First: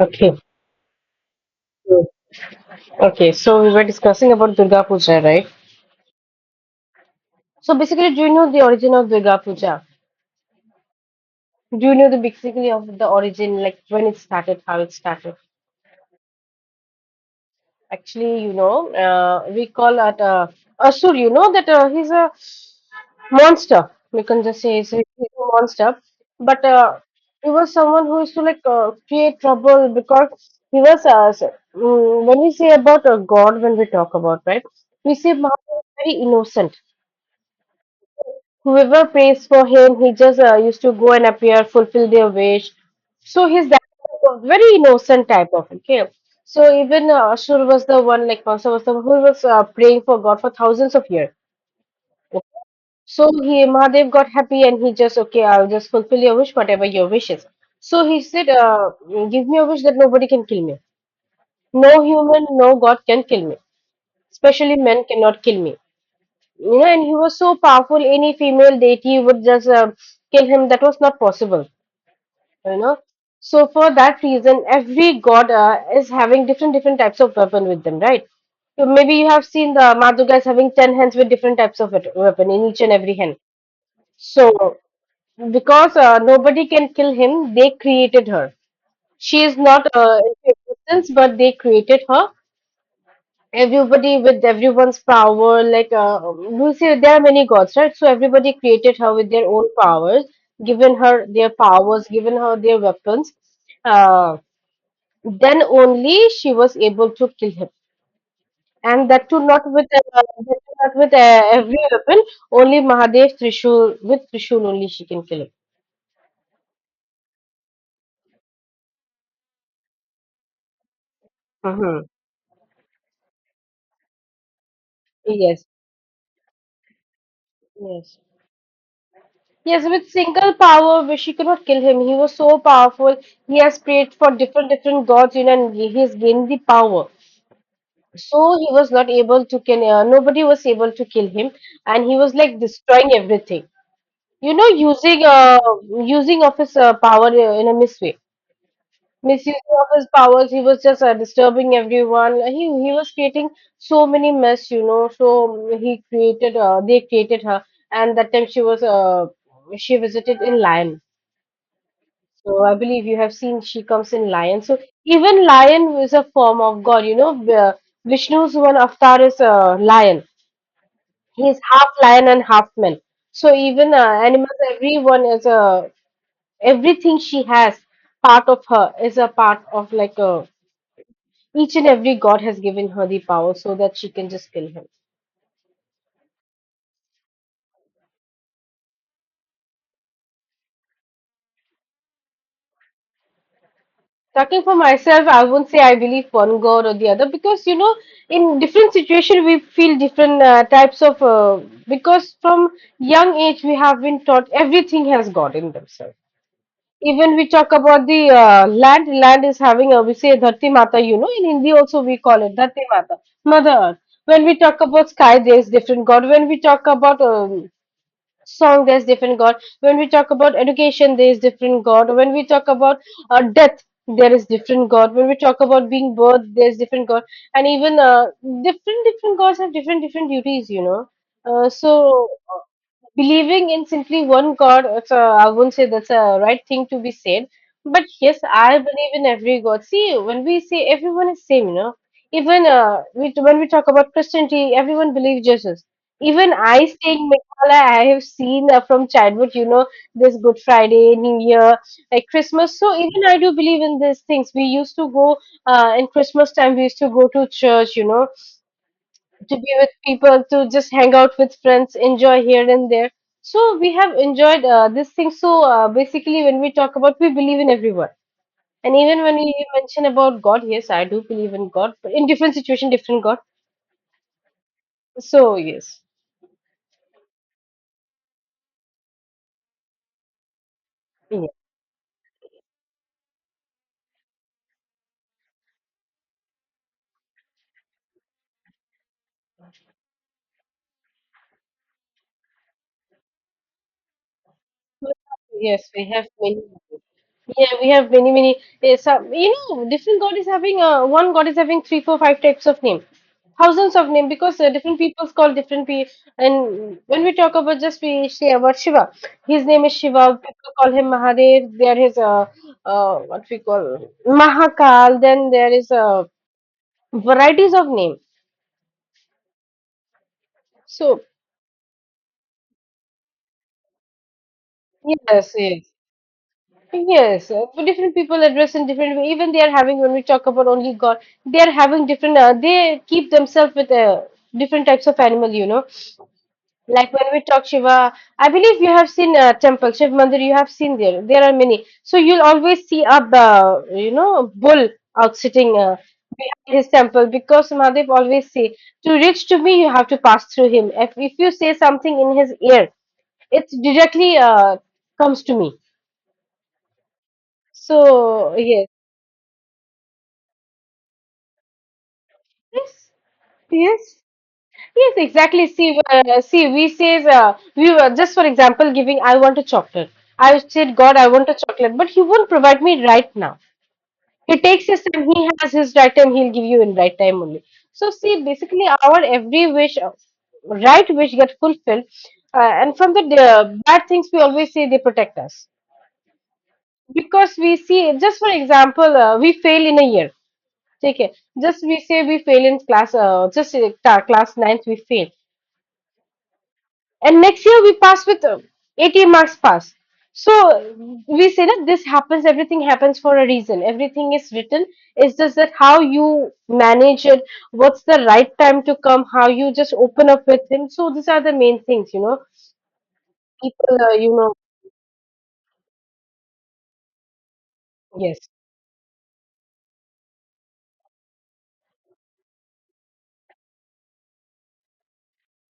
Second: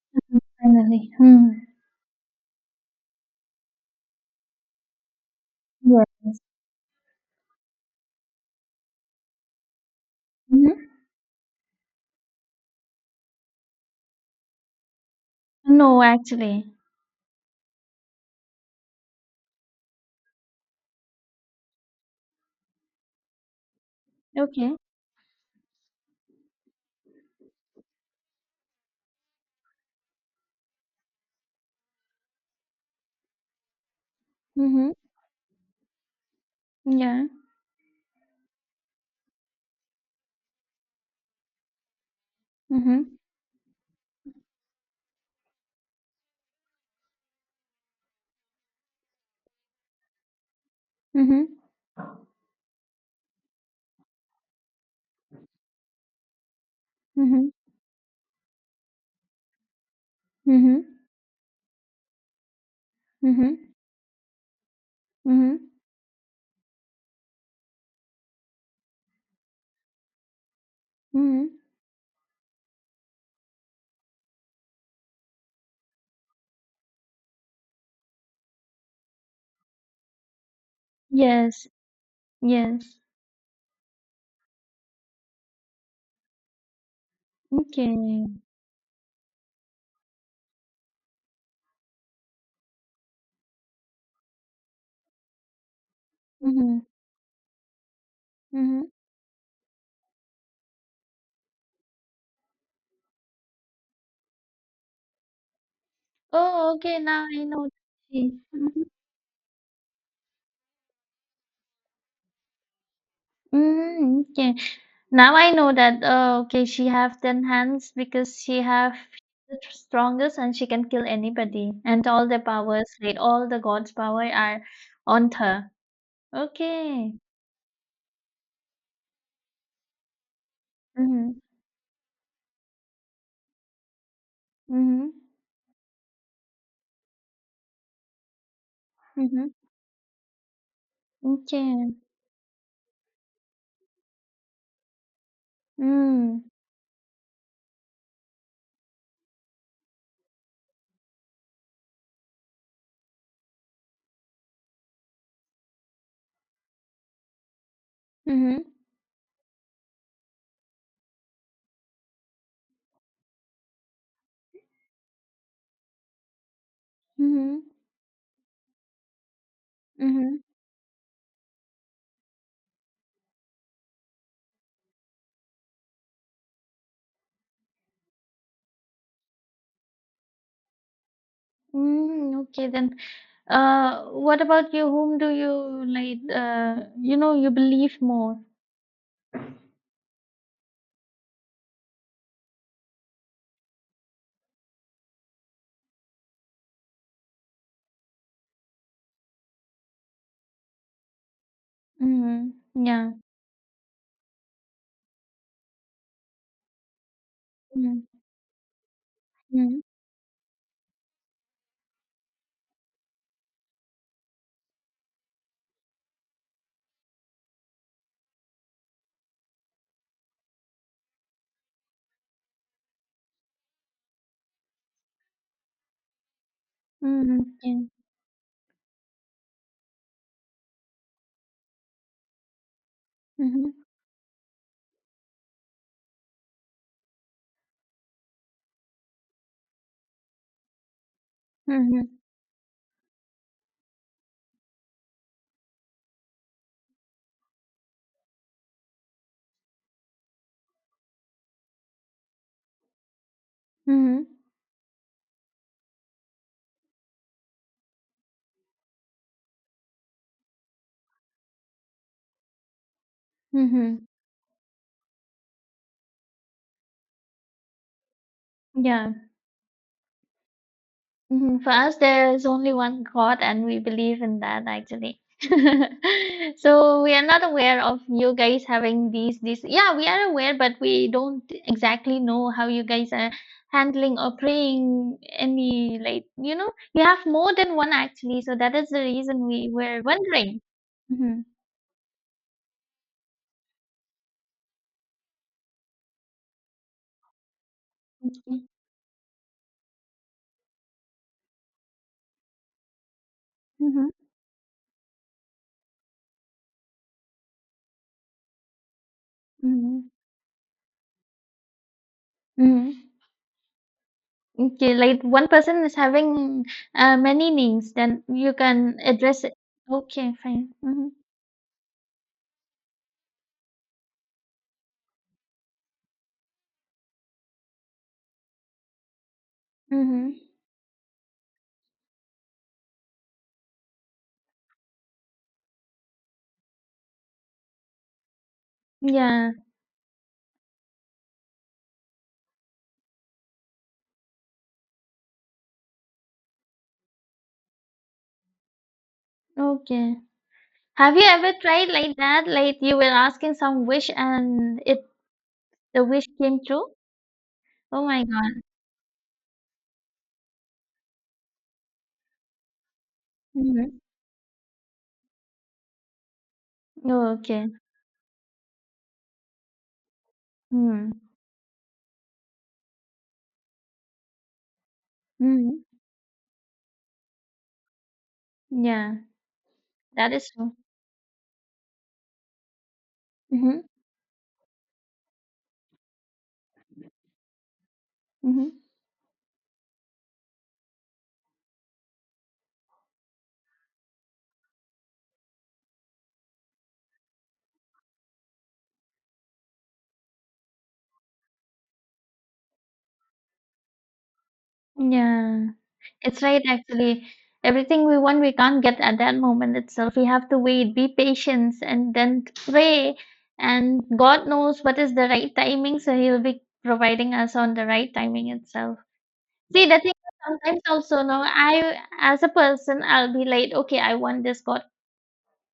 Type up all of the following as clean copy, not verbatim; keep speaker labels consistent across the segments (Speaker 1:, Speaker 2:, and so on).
Speaker 1: Okay.
Speaker 2: Mm, finally. Hmm.
Speaker 1: Mm. Okay. So we were discussing about Durga Puja, right?
Speaker 2: Yes.
Speaker 1: So basically, do you know the origin of Durga Puja?
Speaker 2: Mhm.
Speaker 1: Do you know the basically of the origin, like when it started, how it started?
Speaker 2: No, actually.
Speaker 1: Actually, we call at Asur. You know that he's a monster. We can just
Speaker 2: Okay.
Speaker 1: say he's a monster. But he was someone who used to like create trouble because he was when we say about a god, when we talk about right,
Speaker 2: Mhm.
Speaker 1: we say Mahabharata is very innocent.
Speaker 2: Yeah.
Speaker 1: Whoever prays for him, he just used to go and appear, fulfill their wish.
Speaker 2: Mhm.
Speaker 1: So he's that very innocent type of okay. So even Ashur was the one, like Kamsa was the one who was praying for God for thousands of years.
Speaker 2: Mhm.
Speaker 1: So he Mahadev got happy and he just okay, I'll just fulfill your wish, whatever your wish is.
Speaker 2: Mhm.
Speaker 1: So he said, give me a wish that nobody can kill me.
Speaker 2: Mhm.
Speaker 1: No human, no God can kill me.
Speaker 2: Mhm.
Speaker 1: Especially men cannot kill
Speaker 2: Mhm.
Speaker 1: me. And he was so powerful, any female deity would just kill him. That was not
Speaker 2: Mhm.
Speaker 1: possible, you know. So for that reason, every god is having different different types of weapon with them, right? So maybe you have seen the Maduga is having 10 hands with different
Speaker 2: Yes.
Speaker 1: types of weapon in each and
Speaker 2: Yes.
Speaker 1: every hand. So because nobody can kill him, they
Speaker 2: Okay.
Speaker 1: created her. She is not in existence, but they created her everybody with everyone's power, like we
Speaker 2: Mhm.
Speaker 1: see there are many gods, right? So everybody
Speaker 2: Mhm.
Speaker 1: created her with their own powers, given her their powers, given her their weapons, uh, then only she
Speaker 2: Oh,
Speaker 1: was
Speaker 2: okay.
Speaker 1: able
Speaker 2: Now
Speaker 1: to
Speaker 2: I
Speaker 1: kill
Speaker 2: know.
Speaker 1: him,
Speaker 2: Mhm.
Speaker 1: and that too not with every weapon. Only mahadev trishul, with
Speaker 2: Mm, okay.
Speaker 1: trishul only she can
Speaker 2: Now
Speaker 1: kill him.
Speaker 2: I know that. Oh, okay. She have ten hands because she have the strongest and she can kill anybody
Speaker 1: Hmm.
Speaker 2: and all the powers, like all the gods' power are on
Speaker 1: Yes,
Speaker 2: her. Okay. Okay. Okay.
Speaker 1: yes, yes, with single power, but she could not kill him. He was so powerful. He has prayed for different
Speaker 2: హుహు.
Speaker 1: different gods, and he has gained the power. So he was not
Speaker 2: హుహు.
Speaker 1: able to kill. Nobody was able to kill him,
Speaker 2: okay.
Speaker 1: and he was like destroying everything. You know, using uh
Speaker 2: హ్మ్.
Speaker 1: using of his power in a misway, misusing of his powers. He was just disturbing everyone. He was creating so many mess. So he created. They created her, and that time
Speaker 2: హుహు.
Speaker 1: she visited in Lion. So I believe you have seen she comes in lion. So even lion is a form of God.
Speaker 2: హుహు.
Speaker 1: Vishnu's one avatar is a
Speaker 2: హుహు.
Speaker 1: lion. He is half lion and half man. So even animals, everyone is a everything she has. Part of her is a part of like a each and
Speaker 2: హ్మ్.
Speaker 1: every God has
Speaker 2: Okay then.
Speaker 1: given her the power so
Speaker 2: Uh,
Speaker 1: that she can
Speaker 2: what
Speaker 1: just kill
Speaker 2: about you?
Speaker 1: him.
Speaker 2: Whom do you like, you believe more?
Speaker 1: Talking for myself, I won't say I believe one God or the other because in different situation we feel different types of. Because
Speaker 2: Mhm.
Speaker 1: from
Speaker 2: Yeah.
Speaker 1: young age we have been taught everything has God in themselves. Even we talk about
Speaker 2: Mhm.
Speaker 1: the land. Land is
Speaker 2: Mhm.
Speaker 1: having a we say Dharti Mata. In Hindi also we call it Dharti Mata, Mother Earth. When we talk about sky, there is different God. When we talk about song, there's different god. When we talk about education, there is different god. When we talk about death, there is different god. When we talk about being birth, there's different god.
Speaker 2: Mhm.
Speaker 1: And
Speaker 2: Yeah.
Speaker 1: even different different gods have different different duties, so uh, believing in
Speaker 2: Mhm.
Speaker 1: simply one god, I wouldn't say that's a right thing to be said. But yes, I believe in every god. See, when we say everyone is same.
Speaker 2: Mhm.
Speaker 1: Even when we talk about Christianity, everyone believes Jesus. Even I saying, all I have seen from childhood, this Good Friday, New Year, like Christmas. So even I do believe in these
Speaker 2: Mhm.
Speaker 1: things. We used to go in Christmas time. We used to go to church, to be with people, to just hang out with friends, enjoy here and there. So we
Speaker 2: Mhm.
Speaker 1: have enjoyed this thing. So basically, when we talk about, we believe in everyone. And
Speaker 2: Yeah.
Speaker 1: even when you mention about God, yes, I do believe
Speaker 2: Mhm,
Speaker 1: in
Speaker 2: for
Speaker 1: God,
Speaker 2: us,
Speaker 1: but in
Speaker 2: there is
Speaker 1: different
Speaker 2: only
Speaker 1: situation,
Speaker 2: one
Speaker 1: different God.
Speaker 2: God, and we believe in that actually.
Speaker 1: So yes,
Speaker 2: So we are not aware of you guys having these. Yeah, we are aware, but we don't
Speaker 1: yes,
Speaker 2: exactly know how you guys are handling or praying any, like, you have more than one actually. So that is the reason we were wondering. Mm-hmm.
Speaker 1: yes, we have many. Yeah, we have many, many.
Speaker 2: Okay.
Speaker 1: Some, different god is having one god is having three, four, five types of name, thousands of
Speaker 2: Mm-hmm.
Speaker 1: name because different peoples call different people. And when we talk about just we say about Shiva, his name is
Speaker 2: Mm-hmm.
Speaker 1: Shiva. People call him Mahadev. There is
Speaker 2: Mm-hmm.
Speaker 1: what we call
Speaker 2: Okay,
Speaker 1: Mahakal.
Speaker 2: like one
Speaker 1: Then there
Speaker 2: person
Speaker 1: is
Speaker 2: is having many
Speaker 1: varieties of
Speaker 2: names,
Speaker 1: name.
Speaker 2: then you can address it. Okay, fine. Mm-hmm.
Speaker 1: So yes, yes. Yes, for different people address in different way. Even they are having when we
Speaker 2: Mm-hmm.
Speaker 1: talk about only God, they are having different. They keep themselves with different types of animal. Like when we talk Shiva, I believe you have seen
Speaker 2: Yeah.
Speaker 1: temple Shiv Mandir. You have seen there. There are many. So you'll always see a bull out sitting behind his temple because Mahadev always say to reach to me you have
Speaker 2: Okay.
Speaker 1: to pass through him. If
Speaker 2: Have you
Speaker 1: if you
Speaker 2: ever
Speaker 1: say
Speaker 2: tried like
Speaker 1: something in
Speaker 2: that?
Speaker 1: his
Speaker 2: Like
Speaker 1: ear,
Speaker 2: you were asking
Speaker 1: it
Speaker 2: some wish
Speaker 1: directly
Speaker 2: and it
Speaker 1: comes to me.
Speaker 2: the wish came true? Oh my
Speaker 1: So
Speaker 2: God.
Speaker 1: yes. Yes,
Speaker 2: Mm-hmm.
Speaker 1: yes, yes, exactly. See, we says
Speaker 2: Oh, okay.
Speaker 1: we were just for example giving. I want a chocolate. I said,
Speaker 2: Mm-hmm.
Speaker 1: God, I want a chocolate, but He won't provide me right now. He takes His time. He has
Speaker 2: Mm-hmm.
Speaker 1: His right time. He'll give you in right time only. So see, basically,
Speaker 2: Yeah.
Speaker 1: our every wish,
Speaker 2: That is true.
Speaker 1: right wish, get fulfilled, and from the
Speaker 2: Mm-hmm.
Speaker 1: bad things we always say they protect us because we see. Just for
Speaker 2: Mm-hmm.
Speaker 1: example, we fail in a year. Okay. Just we say we fail in class. Just class ninth we fail, and next year we pass with 80 marks pass, so we say that this happens, everything happens for a reason, everything is written. It's just
Speaker 2: Yeah.
Speaker 1: that how you
Speaker 2: It's right,
Speaker 1: manage
Speaker 2: actually.
Speaker 1: it, what's
Speaker 2: Everything we
Speaker 1: the
Speaker 2: want
Speaker 1: right
Speaker 2: we
Speaker 1: time
Speaker 2: can't
Speaker 1: to
Speaker 2: get at
Speaker 1: come,
Speaker 2: that
Speaker 1: how you
Speaker 2: moment
Speaker 1: just
Speaker 2: itself. We
Speaker 1: open up
Speaker 2: have to
Speaker 1: with him.
Speaker 2: wait, be
Speaker 1: So these are the
Speaker 2: patient,
Speaker 1: main things
Speaker 2: and
Speaker 1: you know
Speaker 2: then pray.
Speaker 1: People
Speaker 2: And God knows what is the right timing, so he'll be providing us on the right
Speaker 1: yes.
Speaker 2: timing itself. See, the thing is sometimes also, no, I as a person, I'll be like, okay, I want this God.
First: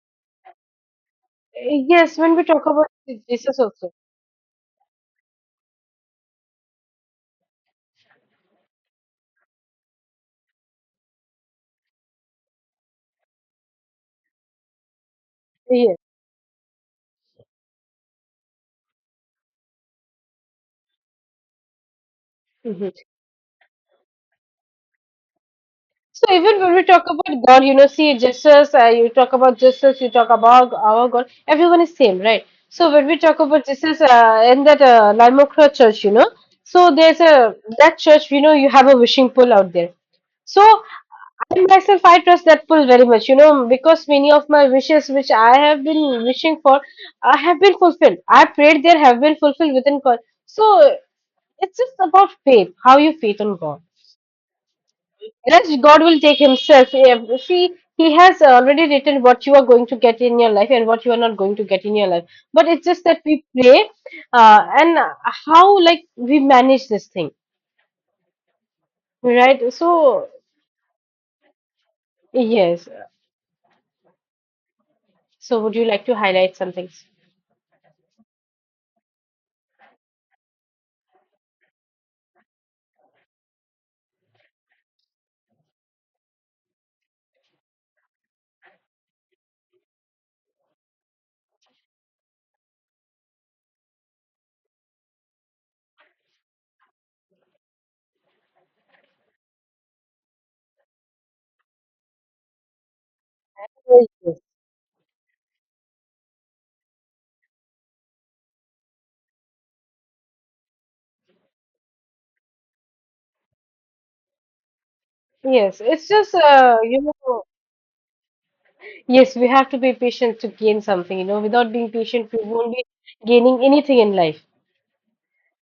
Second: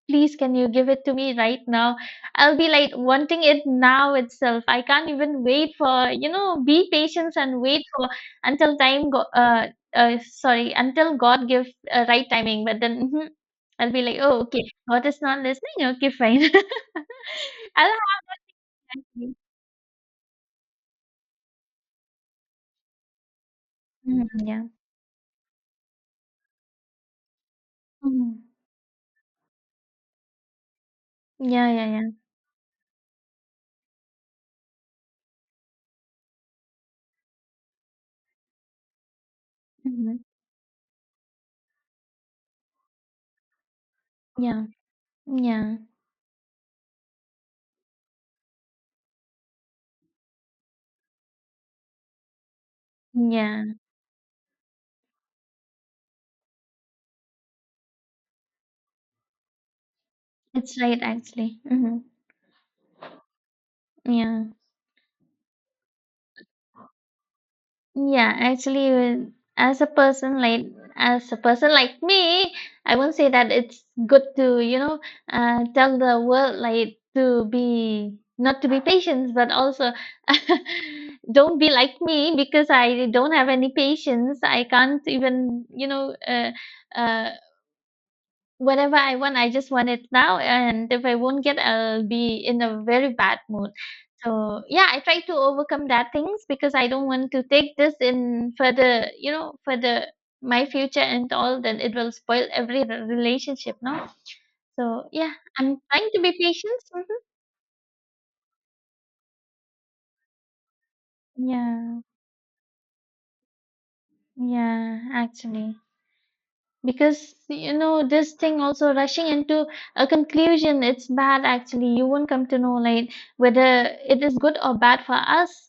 Speaker 2: Please, can you give it to me right
Speaker 1: Uh,
Speaker 2: now?
Speaker 1: yes when we
Speaker 2: I'll
Speaker 1: talk
Speaker 2: be
Speaker 1: about
Speaker 2: like wanting
Speaker 1: Jesus
Speaker 2: it
Speaker 1: also,
Speaker 2: now itself. I can't even wait for, be patient and wait for until time go, sorry, until God gives right timing. But then I'll be like, oh, okay, God is not listening.
Speaker 1: yes.
Speaker 2: Okay, fine. I'll have.
Speaker 1: Mm-hmm.
Speaker 2: Mhm, yeah.
Speaker 1: So even when we talk about God, see
Speaker 2: Mhm.
Speaker 1: Jesus, you talk about Jesus, you talk about our God,
Speaker 2: Yeah,
Speaker 1: everyone
Speaker 2: yeah,
Speaker 1: is
Speaker 2: yeah.
Speaker 1: same, right? So when we talk about Jesus in that Lima Croix church, so there's a that church, you have a wishing pool out there.
Speaker 2: Mhm.
Speaker 1: So I myself, I trust that pool very much, because many of
Speaker 2: Yeah,
Speaker 1: my wishes which I
Speaker 2: yeah,
Speaker 1: have been wishing for, have been fulfilled. I prayed there have been fulfilled within God. So it's just about faith, how you faith on
Speaker 2: yeah.
Speaker 1: God. Yes, God will take Himself. See, He has already written what you are going to get in your life
Speaker 2: It's
Speaker 1: and
Speaker 2: right,
Speaker 1: what you are not going
Speaker 2: actually.
Speaker 1: to get in
Speaker 2: Hmm.
Speaker 1: your life. But it's just that we pray,
Speaker 2: Yeah,
Speaker 1: and how like we manage this thing,
Speaker 2: yeah. Actually,
Speaker 1: right?
Speaker 2: as a
Speaker 1: So
Speaker 2: person like as a person like me,
Speaker 1: yes.
Speaker 2: I won't say that it's good to
Speaker 1: So would you
Speaker 2: tell
Speaker 1: like to
Speaker 2: the
Speaker 1: highlight
Speaker 2: world
Speaker 1: some
Speaker 2: like
Speaker 1: things?
Speaker 2: to be, not to be patient, but also don't be like me because I don't have any patience. I can't even. Uh, Whatever I want, I just want it now, and if I won't get, I'll be in a very bad mood. So yeah, I try to overcome that things because I don't want to take this in further, further my future and all. Then it will spoil every relationship, no?
Speaker 1: Yes,
Speaker 2: So yeah, I'm trying to be patient. Hmm. Yeah, yeah, actually.
Speaker 1: yes, it's just
Speaker 2: Because this thing also rushing
Speaker 1: yes, we
Speaker 2: into
Speaker 1: have to be
Speaker 2: a
Speaker 1: patient to gain
Speaker 2: conclusion, it's
Speaker 1: something. You know,
Speaker 2: bad
Speaker 1: without
Speaker 2: actually.
Speaker 1: being
Speaker 2: You won't
Speaker 1: patient, we
Speaker 2: come to
Speaker 1: won't
Speaker 2: know
Speaker 1: be
Speaker 2: like
Speaker 1: gaining
Speaker 2: whether
Speaker 1: anything in
Speaker 2: it is
Speaker 1: life.
Speaker 2: good or bad for us,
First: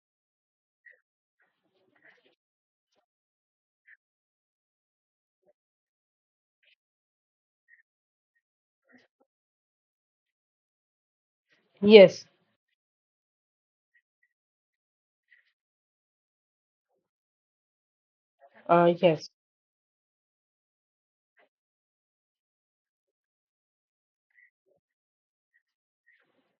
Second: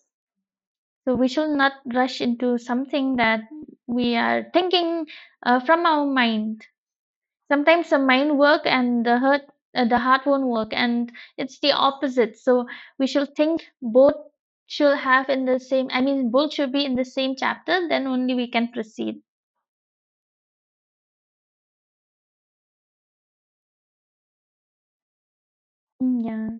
Speaker 2: so we shall not rush into something that we are thinking from our mind. Sometimes the mind work and the heart won't work and it's the
Speaker 1: Yes,
Speaker 2: opposite. So we shall think both should have in the same, I mean, both should be in the same chapter, then only we can
Speaker 1: uh,
Speaker 2: proceed.
Speaker 1: yes.
Speaker 2: Mm, yeah.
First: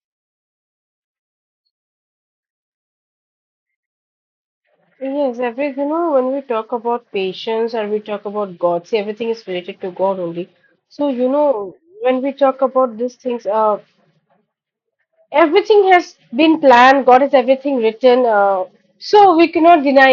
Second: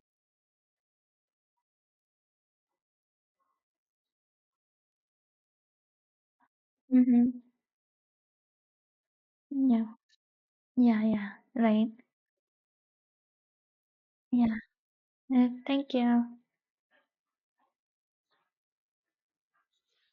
Speaker 1: Yes, every when we talk about
Speaker 2: Mm-hmm.
Speaker 1: patience or we talk about God, see everything is related
Speaker 2: Yeah.
Speaker 1: to God only.
Speaker 2: Yeah,
Speaker 1: So you
Speaker 2: yeah.
Speaker 1: know
Speaker 2: Right.
Speaker 1: when we talk about these things,
Speaker 2: Yeah.
Speaker 1: everything
Speaker 2: Thank
Speaker 1: has
Speaker 2: you.
Speaker 1: been planned. God has everything written. So we cannot deny